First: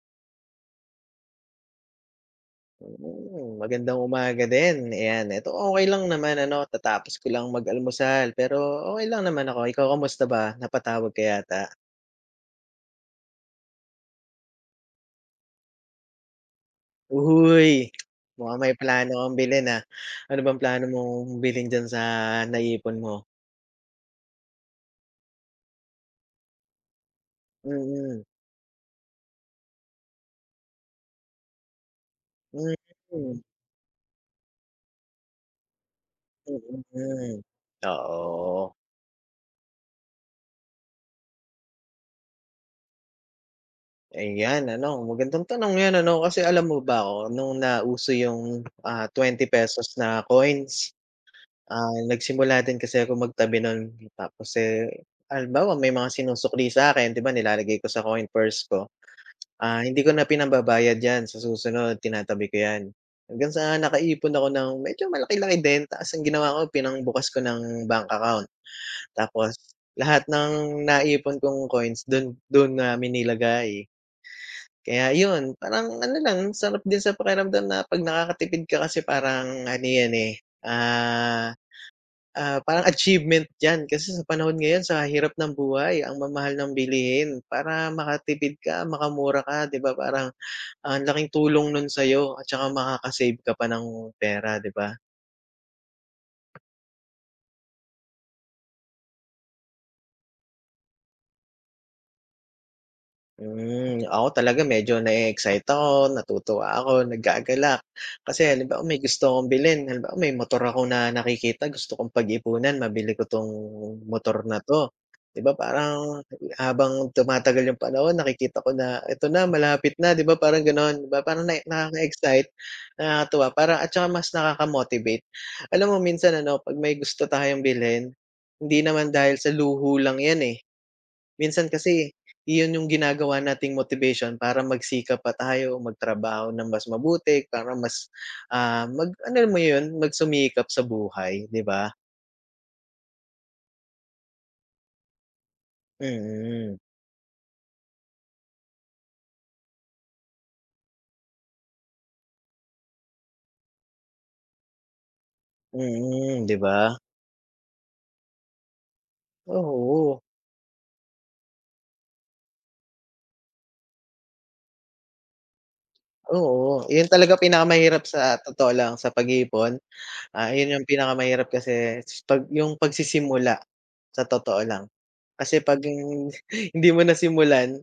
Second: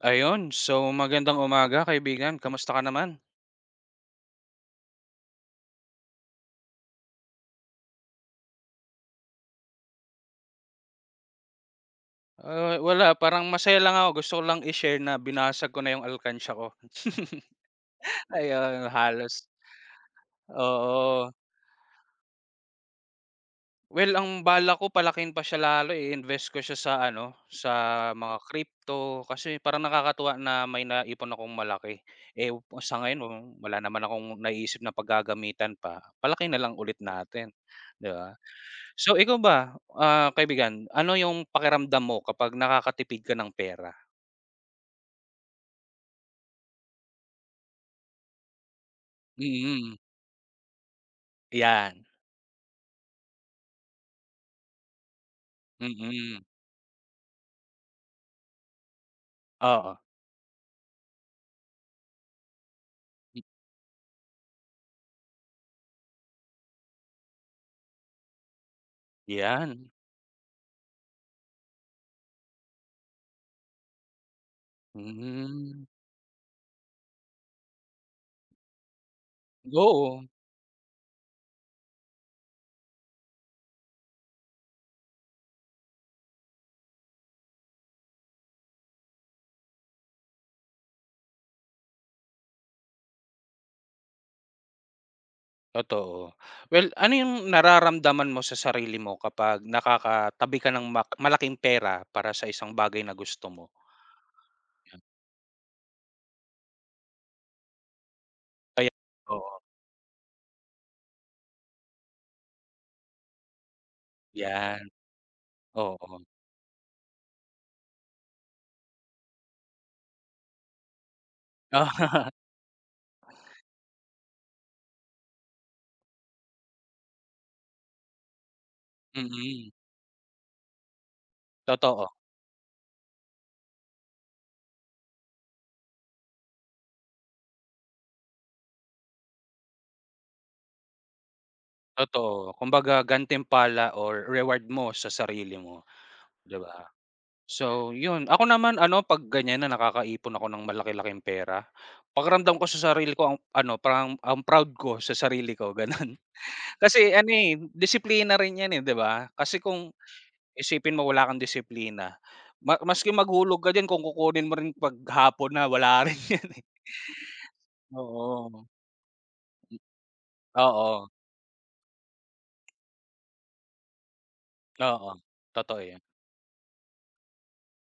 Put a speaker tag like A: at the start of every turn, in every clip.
A: Ayun, so magandang umaga kaibigan. Kamusta ka naman?
B: Hmm, magandang umaga din. Ayan, eto okey lang naman ano. Katatapos ko lang mag-almusal, pero okay lang naman ako. Ikaw kamusta ba, napatawag ka yata?
A: Ah, wala parang masaya lang ako. Gusto ko lang i-share na binasag ko na yung alkansya ko.
B: Uy, mukhang may
A: Ayon,
B: plano kang
A: halos
B: bilhin ah. Ano bang plano
A: Oo.
B: mong bilhin diyan sa naipon mo?
A: Well, ang balak ko palakihin pa siya lalo eh, invest ko siya sa ano, sa
B: Mm.
A: mga crypto, kasi parang nakakatuwa na may naipon akong malaki. Eh,
B: Mm,
A: sa ngayon wa
B: hmm.
A: wala naman akong naiisip na paggagamitan pa, palakihin na lang
B: Mm,
A: ulit
B: hmm,
A: natin, 'di ba.
B: oo.
A: So ikaw ba, ah, kaibigan, ano yung pakiramdam mo kapag nakakatipid ka ng pera?
B: Ayan ano, magandang tanong yan ano, kasi alam mo ba ako, nung nauso yung ah ₱20
A: Mm.
B: na coins, ah,
A: Iyan.
B: nagsimula din kasi akong magtabi nun. Tapos eh, halimbawa may mga
A: Mm.
B: sinusukli sa'kin, 'di ba, nilalagay ko sa coin purse ko. Ah,
A: Oo.
B: hindi ko na pinambabayad yan sa susunod, tinatabi ko yan,
A: Hmm.
B: hanggang sa nakaipon ako ng medyo malaki-laki din, tas ang ginawa ko pinangbukas ko ng bank account. Tapos
A: Iyan.
B: lahat ng naipon kong coins dun, dun namin nilagay. Kaya yun,
A: Mhm.
B: parang ano lang. sarap din sa pakiramdam na 'pag nakakatipid ka kasi parang, ano yan
A: Go.
B: eh, ah, ah, parang achievement 'yan, kasi sa panahon ngayon sa hirap ng buhay, ang mamahal ng bilihin. Para makatipid ka, makamura ka, 'di ba, parang ang laking tulong nun sa'yo at tsaka makaka-save ka pa ng pera, 'di ba?
A: Totoo, well, ano yung nararamdaman mo sa sarili mo, kapag nakakatabi ka ng ma-malaking pera para sa isang bagay na gusto mo?
B: Hmm, ako talaga medyo
A: Yun.
B: na-e-excite ako, natutuwa ako, naggagalak. Kasi halimbawa
A: Ayan,
B: may gusto akong
A: oo.
B: bilhin, halimbawa may motor ako na nakikita gusto kong pag-iipunan, mabili ko tong motor na
A: Yan,
B: 'to. 'Di ba parang,
A: oo.
B: habang tumatagal yung panahon, nakikita ko na, "Ito na malapit na", 'di ba parang ganon. 'Di ba parang nae nakaka-excite, nakakatuwa, parang at tsaka mas nakaka-motivate. Alam mo minsan ano, 'pag may gusto tayong bilhin, hindi naman dahil sa
A: Mm.
B: luho lang yan eh. Minsan
A: Totoo.
B: kasi, yun yung ginagawa nating motivation para magsikap at ayaw magtrabaho ng mas mabuti, para mas ah, mag alam mo yun, magsumikap sa buhay, 'di ba?
A: Totoo. Kumbaga gantimpala, or reward mo sa sarili mo, di
B: Mm.
A: ba? So yun, ako naman ano, 'pag ganyan na nakakaipon ako ng malaki-laking pera, pakiramdam ko sa sarili ko ang, ano parang, ang proud ko sa sarili ko, ganon.
B: Mm, 'di ba?
A: Kasi ano eh, disiplina rin yan eh, 'di ba? Kasi kung,
B: Oo.
A: isipin mo wala kang disiplina ma maski maghulog ka diyan kung kukunin mo rin 'pag hapon na, wala rin yan eh.
B: Oo, yun talaga pinakamahirap sa
A: Oo.
B: totoo lang, sa
A: Hmm,
B: pag-iipon. Ah, yun yung
A: oo.
B: pinakamahirap kasi 'pag yung pagsisimula sa totoo lang.
A: Oo,
B: Kasi
A: totoo
B: 'pag
A: yan.
B: yung hindi mo nasimulan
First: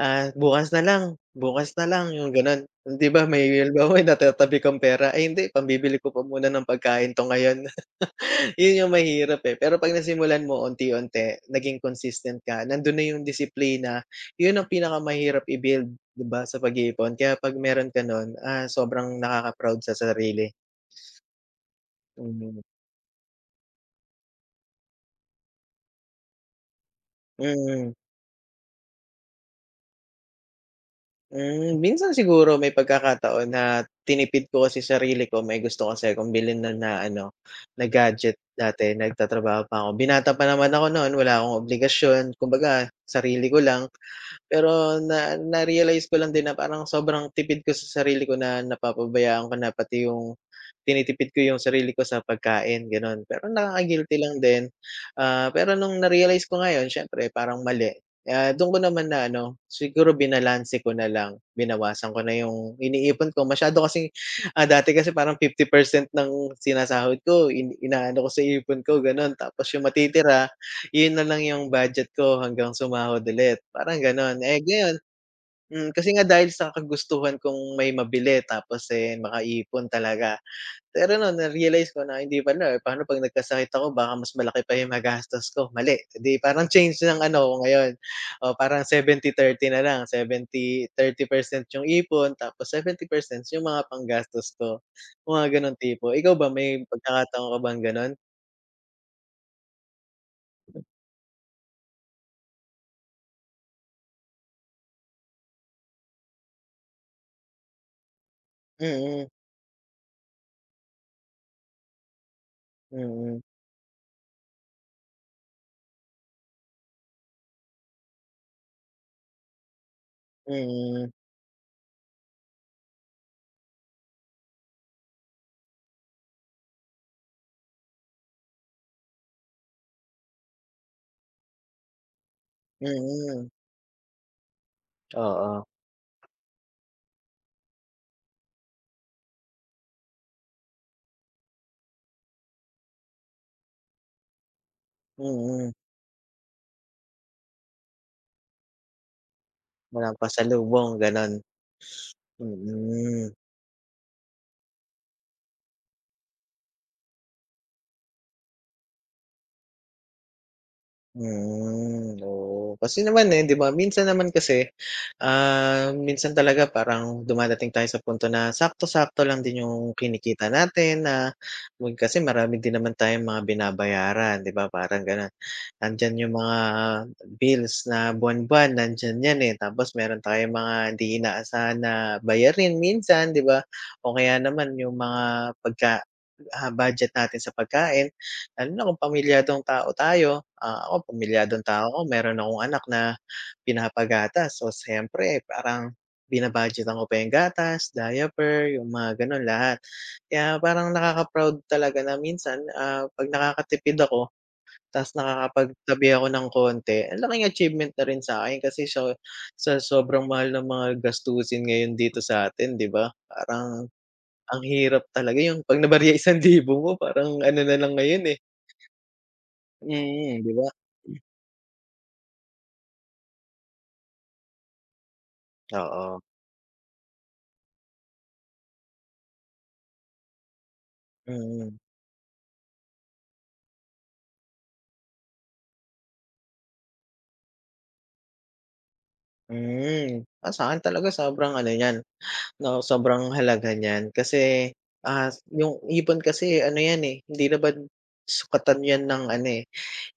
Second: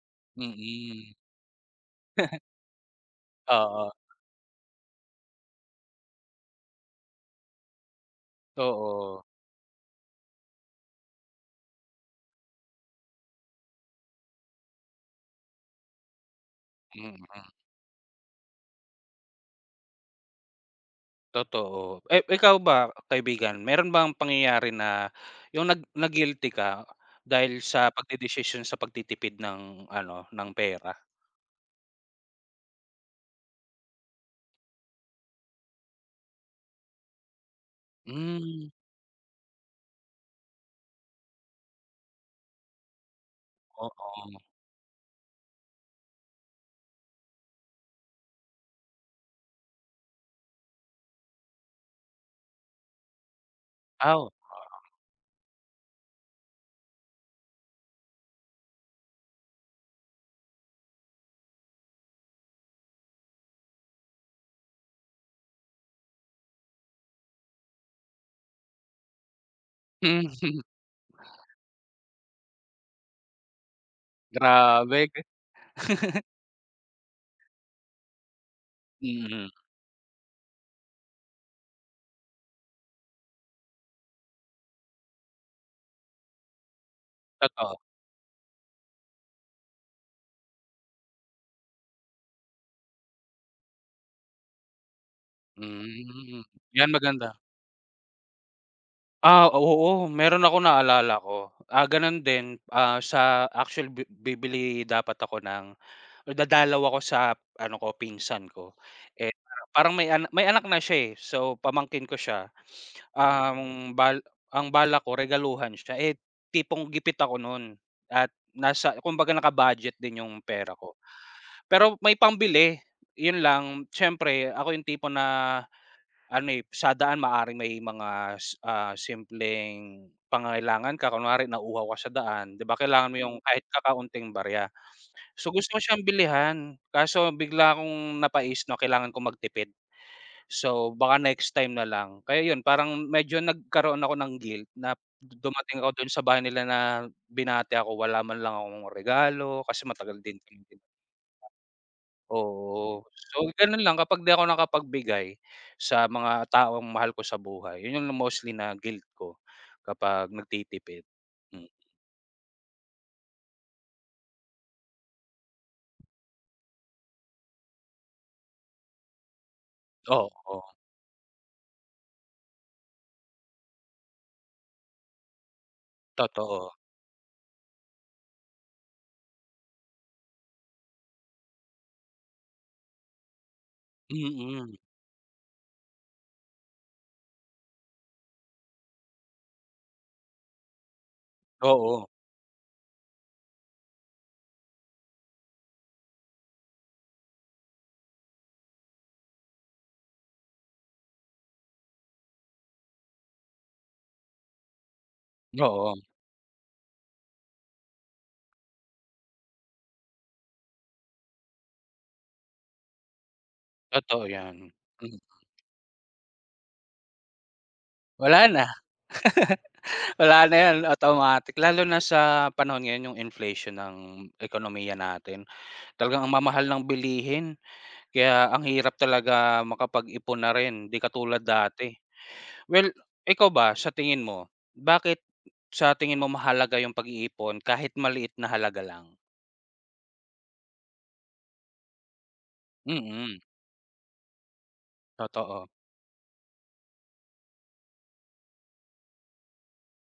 B: ah, "Bukas na lang,
A: Mm.
B: bukas na lang", yung ganon. Hindi ba may
A: Oo.
B: halimbawa, may natatabi kang pera, "Ay hindi pambibili ko pa muna ng pagkain 'to ngayon". Yun yung
A: Oo.
B: mahirap eh, pero 'pag nasimulan mo unti-unti, naging consistent ka, nandun na yung disiplina, yun ang pinakamahirap i-build, 'di ba, sa pag-iipon. Kaya
A: Mm.
B: 'pag meron ka nun, ah, sobrang nakaka-proud sa sarili.
A: Totoo. Eh, ikaw
B: [unintelligible]
A: ba kaibigan, meron bang pangyayari na, yung nag na-guilty ka, dahil sa
B: Mm.
A: pagdedesisyon sa pagtitipid ng ano, ng pera?
B: Hmm, minsan siguro may pagkakataon na, tinipid ko kasi sarili ko. May gusto kasi akong bilhin no'n na ano, na gadget
A: Hmm.
B: dati nagtatrabaho pa ako. Binata pa naman ako no'n, wala akong obligasyon, kumbaga sarili ko lang.
A: Oo.
B: Pero na narealize ko lang din na parang sobrang tipid ko sa sarili ko, na napapabayaan ko na. Pati yung tinitipid ko yung sarili ko sa pagkain, gano'n. Pero
A: Ah,
B: nakaka-guilty
A: oom.
B: lang din. Ah, pero no'ng narealize ko ngayon siyempre parang mali. Kaya do'n ko naman na ano, siguro binalanse ko na lang. Binawasan ko na yung iniipon ko, masyado kasing, ah, dati kasi parang 50% ng sinasahod ko in inaano ko sa ipon ko gano'n. Tapos yung matitira,
A: Mhm.
B: 'yon na lang yung budget ko hanggang sumahod ulit, parang gano'n, eh. Ngayon,
A: Grabe.
B: hmm, kasi nga dahil sa kagustuhan kong may mabili tapos, eh,
A: Mhm.
B: makaipon talaga. Pero no'n narealize ko na hindi pala. Pa'no 'pag nagkasakit ako, baka mas malaki pa yung magastos ko mali, 'di parang change ng ano, ako
A: Totoo.
B: ngayon. Oo, parang 70 30 na lang, 70 30% yung ipon tapos 70% yung mga panggastos ko, yung mga gano'n tipo. Ikaw
A: Hmm,
B: ba, may
A: 'yan maganda.
B: pagkakataon ka bang ganon?
A: Ah, oo, meron akong naalala ko, ah, ganun din, ah, sa actually bi bibili dapat ako ng dadalaw ako sa ano ko pinsan ko,
B: Mm.
A: eh, parang may a may anak na siya, eh, so pamangkin ko siya
B: Mm.
A: ang ang bal balak ko regaluhan siya, eh, tipong gipit ako nun at nasa kumbaga naka-budget din yung pera ko.
B: Mm.
A: Pero may pambili, yun lang siyempre ako yung tipo na ano, eh, sa daan maaaring may mga, ah, s simpleng pangangailangan ka, kunwari nauhaw ka sa daan di ba kailangan mo yung
B: Mm.
A: kahit kakaunting barya so,
B: Oo.
A: gusto ko siyang bilihan kaso bigla akong napaisip na kailangan kong magtipid. So, baka next time na lang, kaya 'yon parang medyo nagkaroon ako ng guilt na
B: Mm.
A: dumating ako doon sa bahay nila na binati ako wala man lang akong regalo kasi
B: Walang
A: matagal ding hindi
B: pasalubong ganon,
A: Oo,
B: mm.
A: so ganun lang kapag di ako nakapagbigay sa mga taong mahal ko sa buhay yun yung mostly na guilt ko kapag nagtitipid. Mm.
B: Mm, oo kasi naman, eh, 'di ba minsan naman kasi, ah, minsan talaga parang dumadating tayo sa punto na sakto-sakto lang din yung kinikita
A: Oo.
B: natin na nun kasi marami din naman tayong mga binabayaran, di ba, parang ganon. Nandiyan yung mga
A: Totoo.
B: bills na buwan-buwan nandiyan 'yan, eh, tapos meron tayong mga hindi inaasahan na bayarin minsan, di ba? O kaya
A: Mm.
B: naman yung mga pagka, ah, budget natin sa pagkain lalo na kung pamilyadong tao tayo, ah, ako pamilyadong tao ko
A: Oo.
B: meron akong anak na pinapagatas o siyempre parang bina-budgetan ko pa yung gatas, diaper, yung mga ganon lahat. Kaya parang nakaka-proud talaga na minsan, ah, 'pag nakakatipid ako tapos nakakapag
A: Oo.
B: tabi ako ng konti ang laking achievement na rin sakin kasi sa sa sobrang mahal ng mga gastusin ngayon dito sa atin di ba, parang,
A: Totoo
B: ang
A: yan.
B: hirap talaga yung 'pag nabarya isang libo mo parang ano nalang ngayon, eh.
A: Wala na.
B: Mm,
A: Wala
B: di
A: na
B: ba?
A: yan automatic, lalo na sa panahon ngayon yung inflation ng ekonomiya natin,
B: Oo.
A: talagang ang mamahal ng bilihin, kaya ang hirap talaga makapag-ipon na rin, 'di katulad
B: Mm.
A: dati. Well, ikaw ba sa tingin mo bakit sa tingin mo mahalaga yung pag-iipon kahit maliit na halaga lang?
B: Hmm, ah, sa'kin talaga sobrang ano niyan, 'no? Sobrang
A: Mm.
B: halaga niyan. Kasi, ah,
A: Totoo.
B: 'yong ipon kasi, ano yan eh, hindi naman, sukatan yan ng ano eh,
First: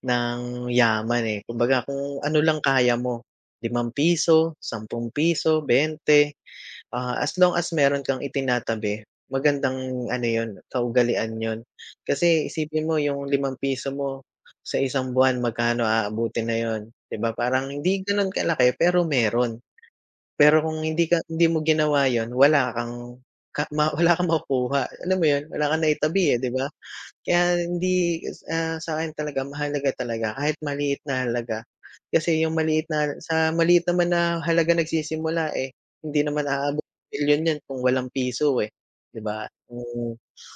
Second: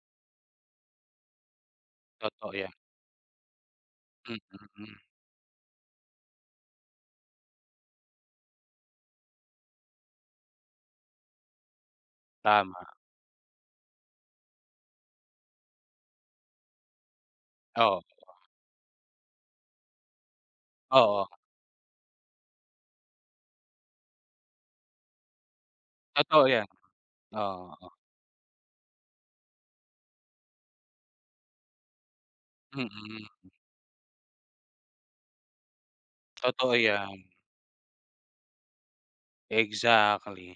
B: ng yaman eh. Kumbaga, kung ano
A: Totoo
B: lang
A: yan.
B: kaya mo limang
A: Hmm,
B: piso,
A: mm.
B: ₱10, 20, ah, as long as, meron kang itinatabi, magandang ano 'yon, kaugalian 'yon. Kasi
A: Tama.
B: isipin mo 'yong ₱5 mo, sa isang buwan magkano aabutin na 'yon, 'di ba, parang
A: Oo.
B: hindi gano'n kalaki, pero meron. Pero kung hindi ka
A: Oo.
B: hindi mo ginawa 'yon, wala kang ka ma wala kang makukuha. Alam mo 'yon, wala kang naitabi eh,
A: Totoo
B: 'di
A: yan,
B: ba? Kaya
A: oo, oh.
B: hindi, ah, sa'kin talaga mahalaga talaga, kahit maliit na halaga, kasi 'yong maliit na
A: Mm.
B: sa maliit naman na halaga nagsisimula eh. Hindi naman
A: Totoo
B: aabot ng
A: yan.
B: milyon yan kung walang piso eh, 'di ba? Mm,
A: Exactly.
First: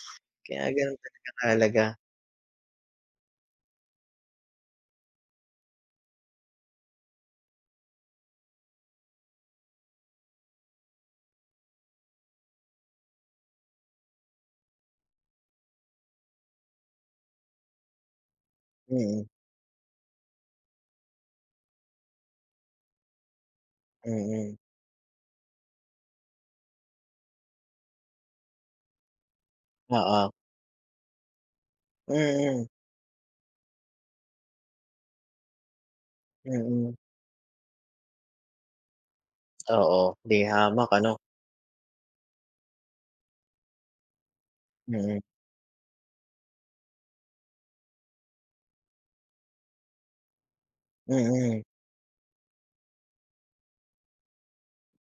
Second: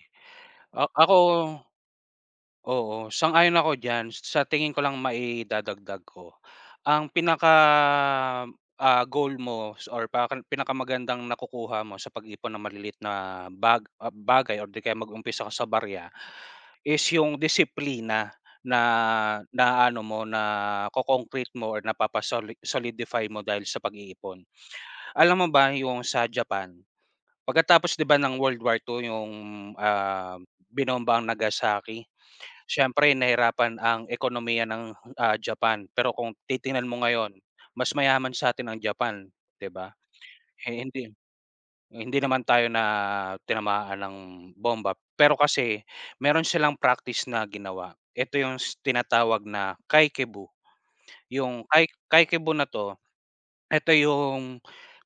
B: kaya
A: Ah,
B: gano'n
A: ako,
B: talaga kahalaga.
A: oo, sang-ayon ako diyan, sa tingin ko lang maidadagdag ko, ang pinaka ah, goal mo s or pakan pinakamagandang nakukuha mo sa pag-ipon ng maliliit na bag ah, bagay or 'di kaya mag-umpisa ako sa barya, is 'yong disiplina.
B: Mm.
A: Na na, ano mo na-ko-concrete mo or napapa-soli-solidify mo dahil sa pag-iipon.
B: Mm.
A: Alam mo ba 'yong sa Japan, pagkatapos 'di ba ng World War II 'yong
B: Oo.
A: ah, binombang Nagasaki,
B: Mm.
A: siyempre nahirapan ang ekonomiya ng, ah, Japan. Pero kung titingnan
B: Mm.
A: mo ngayon, mas mayaman sa atin ang Japan, 'di ba?
B: Oo, 'di
A: Eh,
B: hamak
A: hindi
B: ano.
A: eh, hindi naman tayo na tinamaan ng bomba.
B: Mm.
A: Pero kasi, meron silang practice na ginawa, eto 'yong s tinatawag na Kakeibo.
B: Mm.
A: 'Yong Ka Kakeibo na 'to, eto 'yong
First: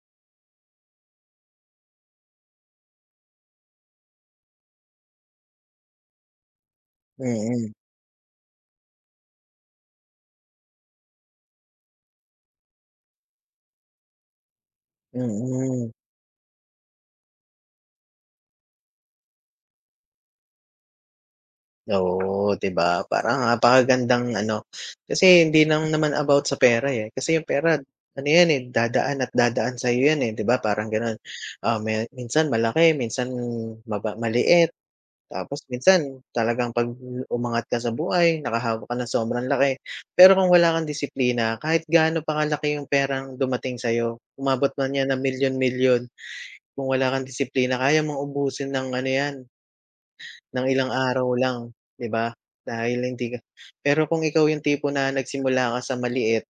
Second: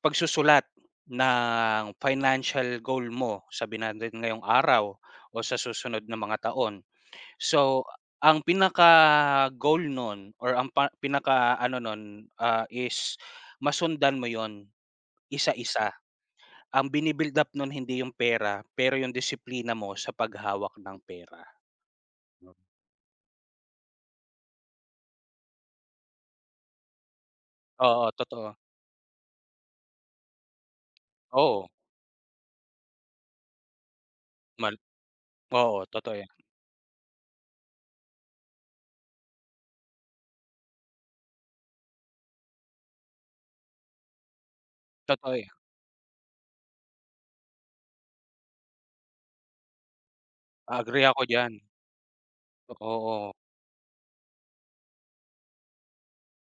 A: pagsusulat ng financial goal mo, sabihin na natin ngayong araw, o sa susunod na mga taon.
B: Mm.
A: So, ang pinaka-goal noon or ang par pinakaano noon, ah, is masundan mo 'yon,
B: Mm.
A: isa-isa. Ang bi-ni-build up noon hindi 'yong pera, pero 'yong disiplina mo sa paghawak ng pera.
B: Oo, 'di ba, parang napakagandang ano kasi hindi lang naman about sa pera eh, kasi 'yong pera,
A: Oo,
B: ano yan
A: totoo.
B: eh, dadaan at dadaan sa'yo yan eh, 'di ba, parang gano'n.
A: Oo.
B: Ah, maya minsan malaki, minsan maba maliit,
A: Mal
B: tapos
A: oo, totoo
B: minsan
A: yan.
B: talagang 'pag umangat ka sa buhay, nakahawak ka ng sobrang laki. Pero kung wala kang disiplina, kahit gaano pa kalaki 'yong perang dumating sa'yo, umabot man yan ng
A: Totoo yan.
B: milyon-milyon, kung wala kang disiplina, kaya mong ubusin nang ano yan, nang
A: A
B: ilang
A: agree ako
B: araw
A: diyan.
B: lang, 'di ba?
A: O
B: Dahil
A: oo.
B: hindi ka pero kung ikaw 'yong tipo na nagsimula ka sa maliit,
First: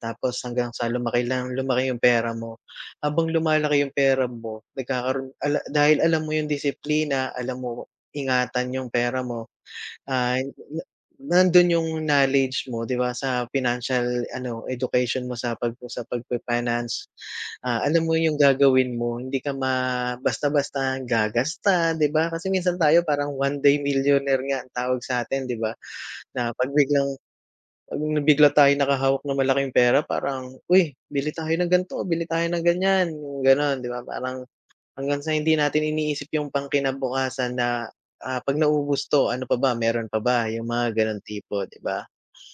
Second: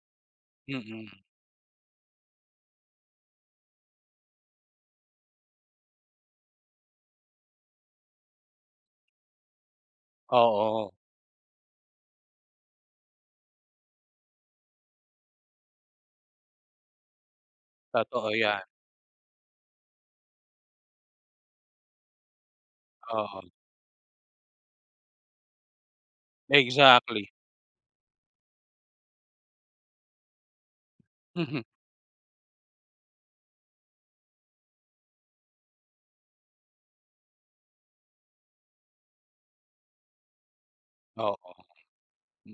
B: tapos hanggang sa
A: Mm.
B: lumaki lang lumaki 'yong pera mo, habang lumalaki 'yong pera mo. nagkakaroon ka la dahil alam mo 'yong disiplina, alam mo ingatan 'yong pera mo, ah, na na
A: Oo.
B: nandun 'yong knowledge mo, 'di ba, sa financial ano, education mo sa pag sa pag-fi-finance. Ah, alam mo
A: Totoo
B: 'yong
A: yan.
B: gagawin mo hindi ka ma basta-basta gagasta, 'di ba? Kasi minsan tayo, parang,
A: Oo.
B: one day millionaire nga, ang tawag sa atin, 'di ba? Na 'pag biglang
A: Exactly.
B: 'pag nabigla tayong nakahawak ng malaking pera parang, "Uy, bili tayo
A: Mhm.
B: ng gan'to, bili tayo ng ganyan". 'Yong gano'n, 'di ba, parang hanggang sa hindi natin iniisip 'yong pang kinabukasan na, ah, "'Pag naubos 'to, ano pa ba, meron pa ba?", 'yong mga gano'ng
A: Oo.
B: tipo, 'di ba?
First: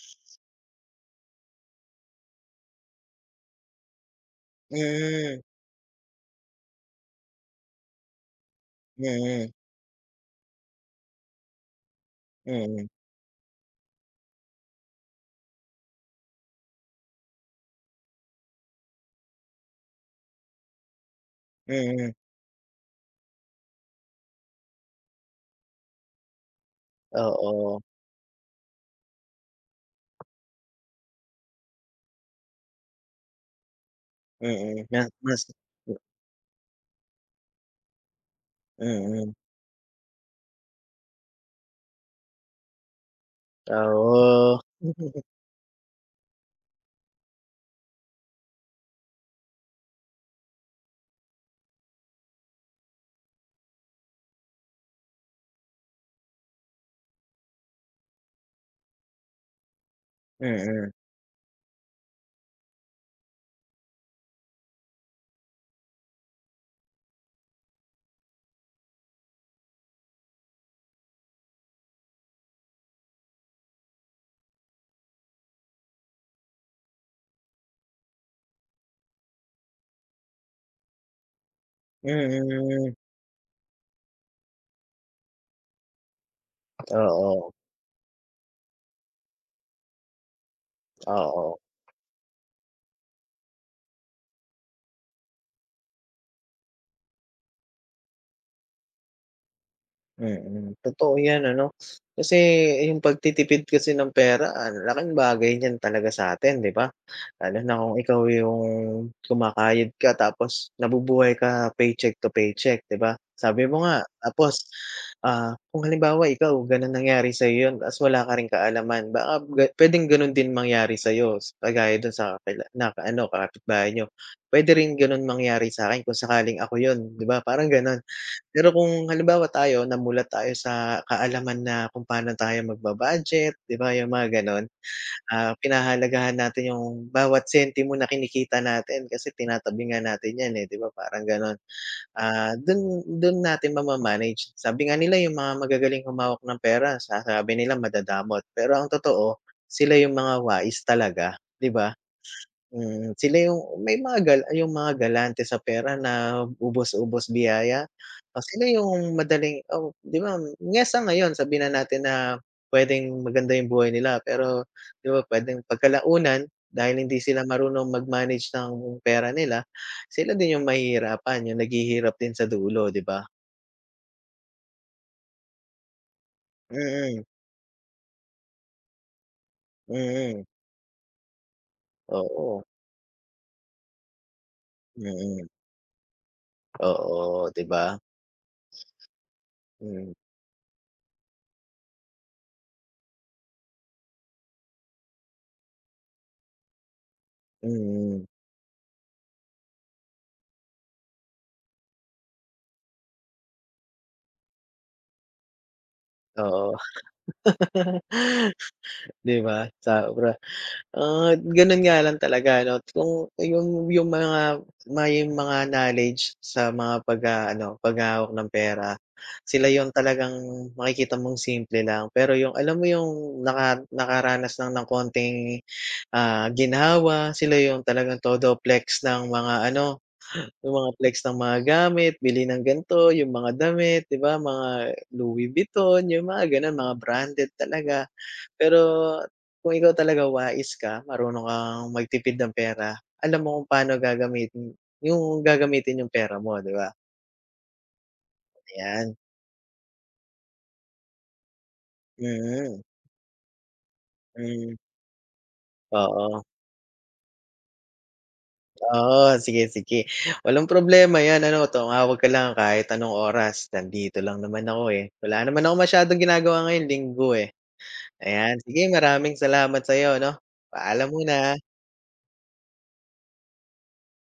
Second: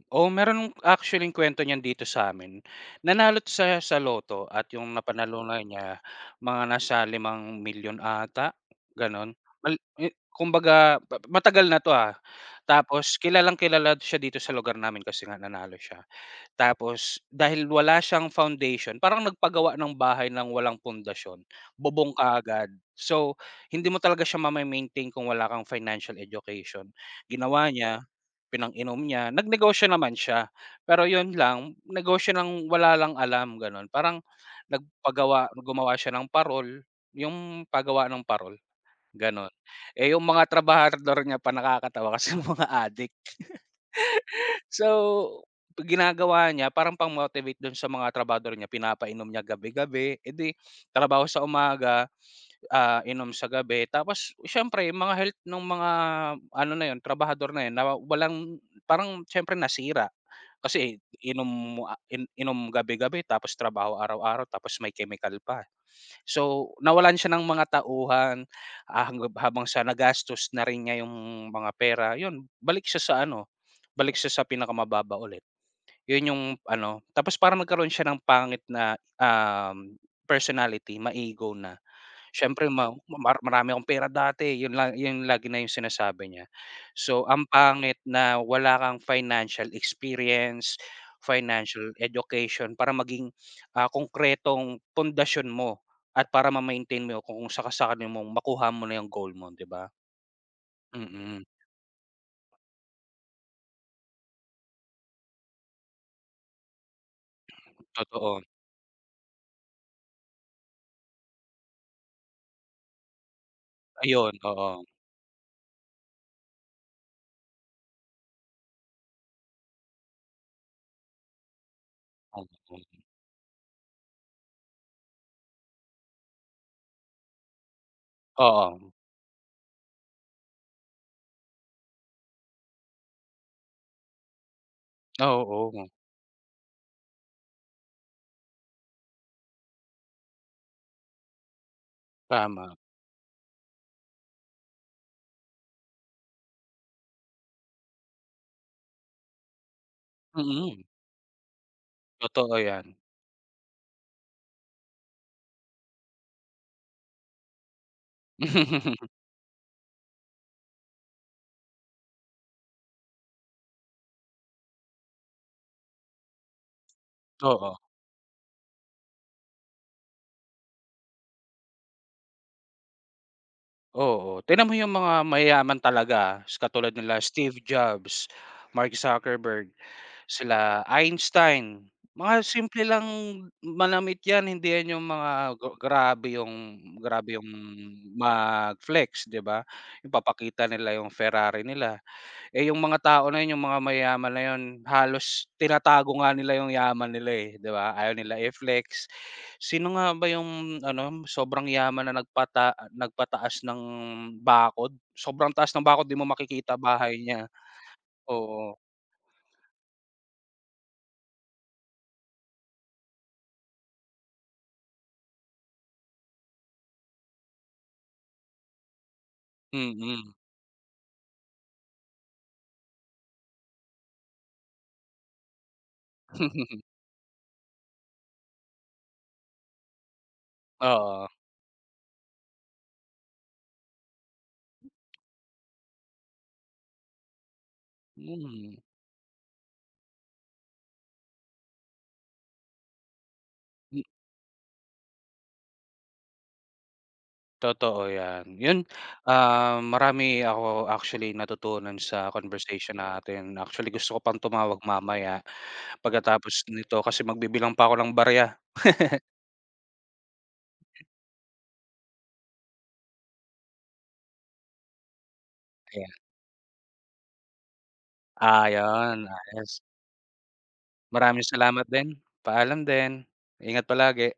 A: Oo meron, actually, kuwento niyan dito sa'min. Nanalo siya, sa lotto, at 'yong
B: Mm.
A: napanalunan niya, mga nasa 5,000,000 ata, gano'n.
B: Mm.
A: Mal i Kumbaga, ma-matagal na 'to ah,
B: Mm.
A: tapos kilalang-kilala siya dito sa lugar namin, kasi nga nanalo siya. Tapos dahil wala siyang foundation, parang nagpagawa ng bahay ng walang pundasyon,
B: Mm.
A: bubong kaagad. So, hindi mo talaga siya mame-maintain kung wala kang financial education. Ginawa
B: Oo.
A: niya, pinang-inom niya, nag-negosyo naman siya, pero 'yon lang, negosyo nang wala lang alam, gano'n. Parang
B: Mm, na mas
A: nagpagawa
B: hmm.
A: gumawa siya ng parol, 'yong pagawaan ng parol,
B: Mm.
A: gano'n. Eh, 'yong mga trabahador niya pa nakakatawa kasi mga adik.
B: Oo
A: So, ginagawa niya, parang pang-motivate dun sa mga trabahador niya, pinapainom niya gabi-gabi, eh di, trabaho sa umaga, ah, inom sa gabi. Tapos, siyempre mga health noong mga, ano na 'yon, trabahador na 'yon, nawa walang parang siyempre nasira.
B: Mm.
A: Kasi inom, ah, inom gabi-gabi, tapos trabaho araw-araw, tapos may chemical pa. So, nawalan siya ng mga tauhan, ah, hangga habang sa nagastos na rin niya 'yong mga pera. 'Yon balik siya sa ano, balik siya sa pinakamababa ulit. 'Yon 'yong ano tapos parang nagkaroon siya ng pangit na, um, personality, ma-ego na. Siyempre, "Ma
B: Mm.
A: mar marami akong pera dati", 'yon la 'yon lagi na 'yong sinasabi niya. So, ang
B: Oo.
A: pangit na, wala kang financial experience,
B: Oo.
A: financial education. Para maging ah, konkretong pundasyon mo, at para ma-maintain mo kung saka-sakali mong makuha mo na 'yong goal mo, 'di ba?
B: Mm, totoo
A: Mm.
B: yan ano. Kasi, 'yong pagtitipid kasi ng pera, ang laking bagay niyan talaga sa'tin, 'di ba? Lalo na kung ikaw
A: Totoo.
B: 'yong, kumakayod ka tapos, nabubuhay ka paycheck to paycheck, 'di ba? Sabi mo nga
A: Ayun,
B: tapos
A: oo.
B: ah, kung halimbawa ikaw ganun nangyari sa'yo 'yon, tapos wala ka rin kaalaman baka ga puwedeng gano'n din mangyari sa'yo. Kagaya dun sa kakila naka
A: [unintelligible]
B: ano na kapitbahay niyo, puwede rin gano'n mangyari sa'kin kung sakaling ako 'yon, 'di ba, parang gano'n. Pero
A: Oo.
B: kung halimbawa tayo, namulat tayo sa kaalaman na, kung paano tayo magba-budget, 'di ba, 'yong mga gano'n.
A: Ah,
B: Ah,
A: oo.
B: pinahahalagahan natin 'yong, bawat sentimo na kinikita natin, kasi tinatabi nga natin yan, eh, 'di ba, parang gan'on. Ah,
A: Tama.
B: dun dun natin ma-ma-manage. Sabi nga nila, 'yong mga magagaling humawak ng pera, sa sabi nila madadamot. Pero ang totoo, sila 'yong mga wais
A: Mm.
B: talaga, 'di ba?
A: Totoo yan.
B: Mm, sila 'yong may mga gal 'yong mga galante sa pera na, ubos-ubos biyaya o sila 'yong madaling oh, di ba? Niya sa ngayon, sabihin na natin na, puwedeng maganda 'yong buhay nila, pero, 'di ba, puwedeng pagkalaunan dahil hindi sila
A: Oo.
B: marunong mag-manage ng pera nila, sila din 'yong mahihirapan, 'yong naghihirap din sa dulo, 'di ba?
A: Oo, tignan mo yung mga mayayaman talaga. S katulad nila
B: Mm.
A: Steve Jobs, Mark Zuckerberg,
B: Mm.
A: sila Einstein, mga
B: Oo.
A: simple lang manamit yan, hindi yan yung mga,
B: Mm.
A: grabe yung grabe yung
B: Oo, di ba?
A: mag-flex, 'di ba?
B: Mm.
A: Yung papakita nila yung Ferrari nila, Eh, yung mga tao na yun, yung mga mayaman na yun, halos tinatago nga nila yung yaman nila, eh, 'di ba, ayaw
B: Hmm.
A: nila i-flex. Sino nga ba yung ano, sobrang yaman na nagpata nagpataas ng bakod, sobrang taas ng bakod, 'di mo
B: Oo.
A: makikita bahay niya. Oo.
B: 'Di ba, sobra. Ah, ganun nga lang talaga ano, kung yung yung mga may mga knowledge sa mga pagha ano, paghawak ng pera, sila yung
A: Mm.
B: talagang makikita mong simple lang, pero yung, alam mo yung, naka-nakaranas lang ng konting, ah, ginhawa, sila yung talagang todo flex ng mga ano, yung mga flex
A: Oo.
B: ng mga gamit, bili ng gan'to, yung mga damit, 'di ba? Mga Louis Vuitton, yung mga ganon, mga branded talaga. Pero,
A: Mm.
B: kung ikaw talaga wais ka, marunong kang magtipid ng pera, alam mo kung paano
A: Hmm.
B: gagamitin yung gagamitin yung pera mo, di ba?
A: Totoo yan, yun,
B: Ayan.
A: ah, marami ako actually, natutunan sa
B: Mm.
A: conversation natin. Actually, gusto ko pang
B: Hmm.
A: tumawag mamaya,
B: Oo.
A: pagkatapos nito, kasi magbibilang pa ako ng barya.
B: Oo, sige-sige, walang problema 'yan. Ano tumawag ka lang kahit anong oras, nandito lang naman ako, eh, wala naman akong
A: Kaya
B: masyadong ginagawa ngayon, Linggo, eh. Ayan, sige
A: Ayon,
B: maraming
A: ayos.
B: salamat sa'yo, 'no. Paalam
A: Maraming
B: muna.
A: salamat din, paalam din, ingat palagi.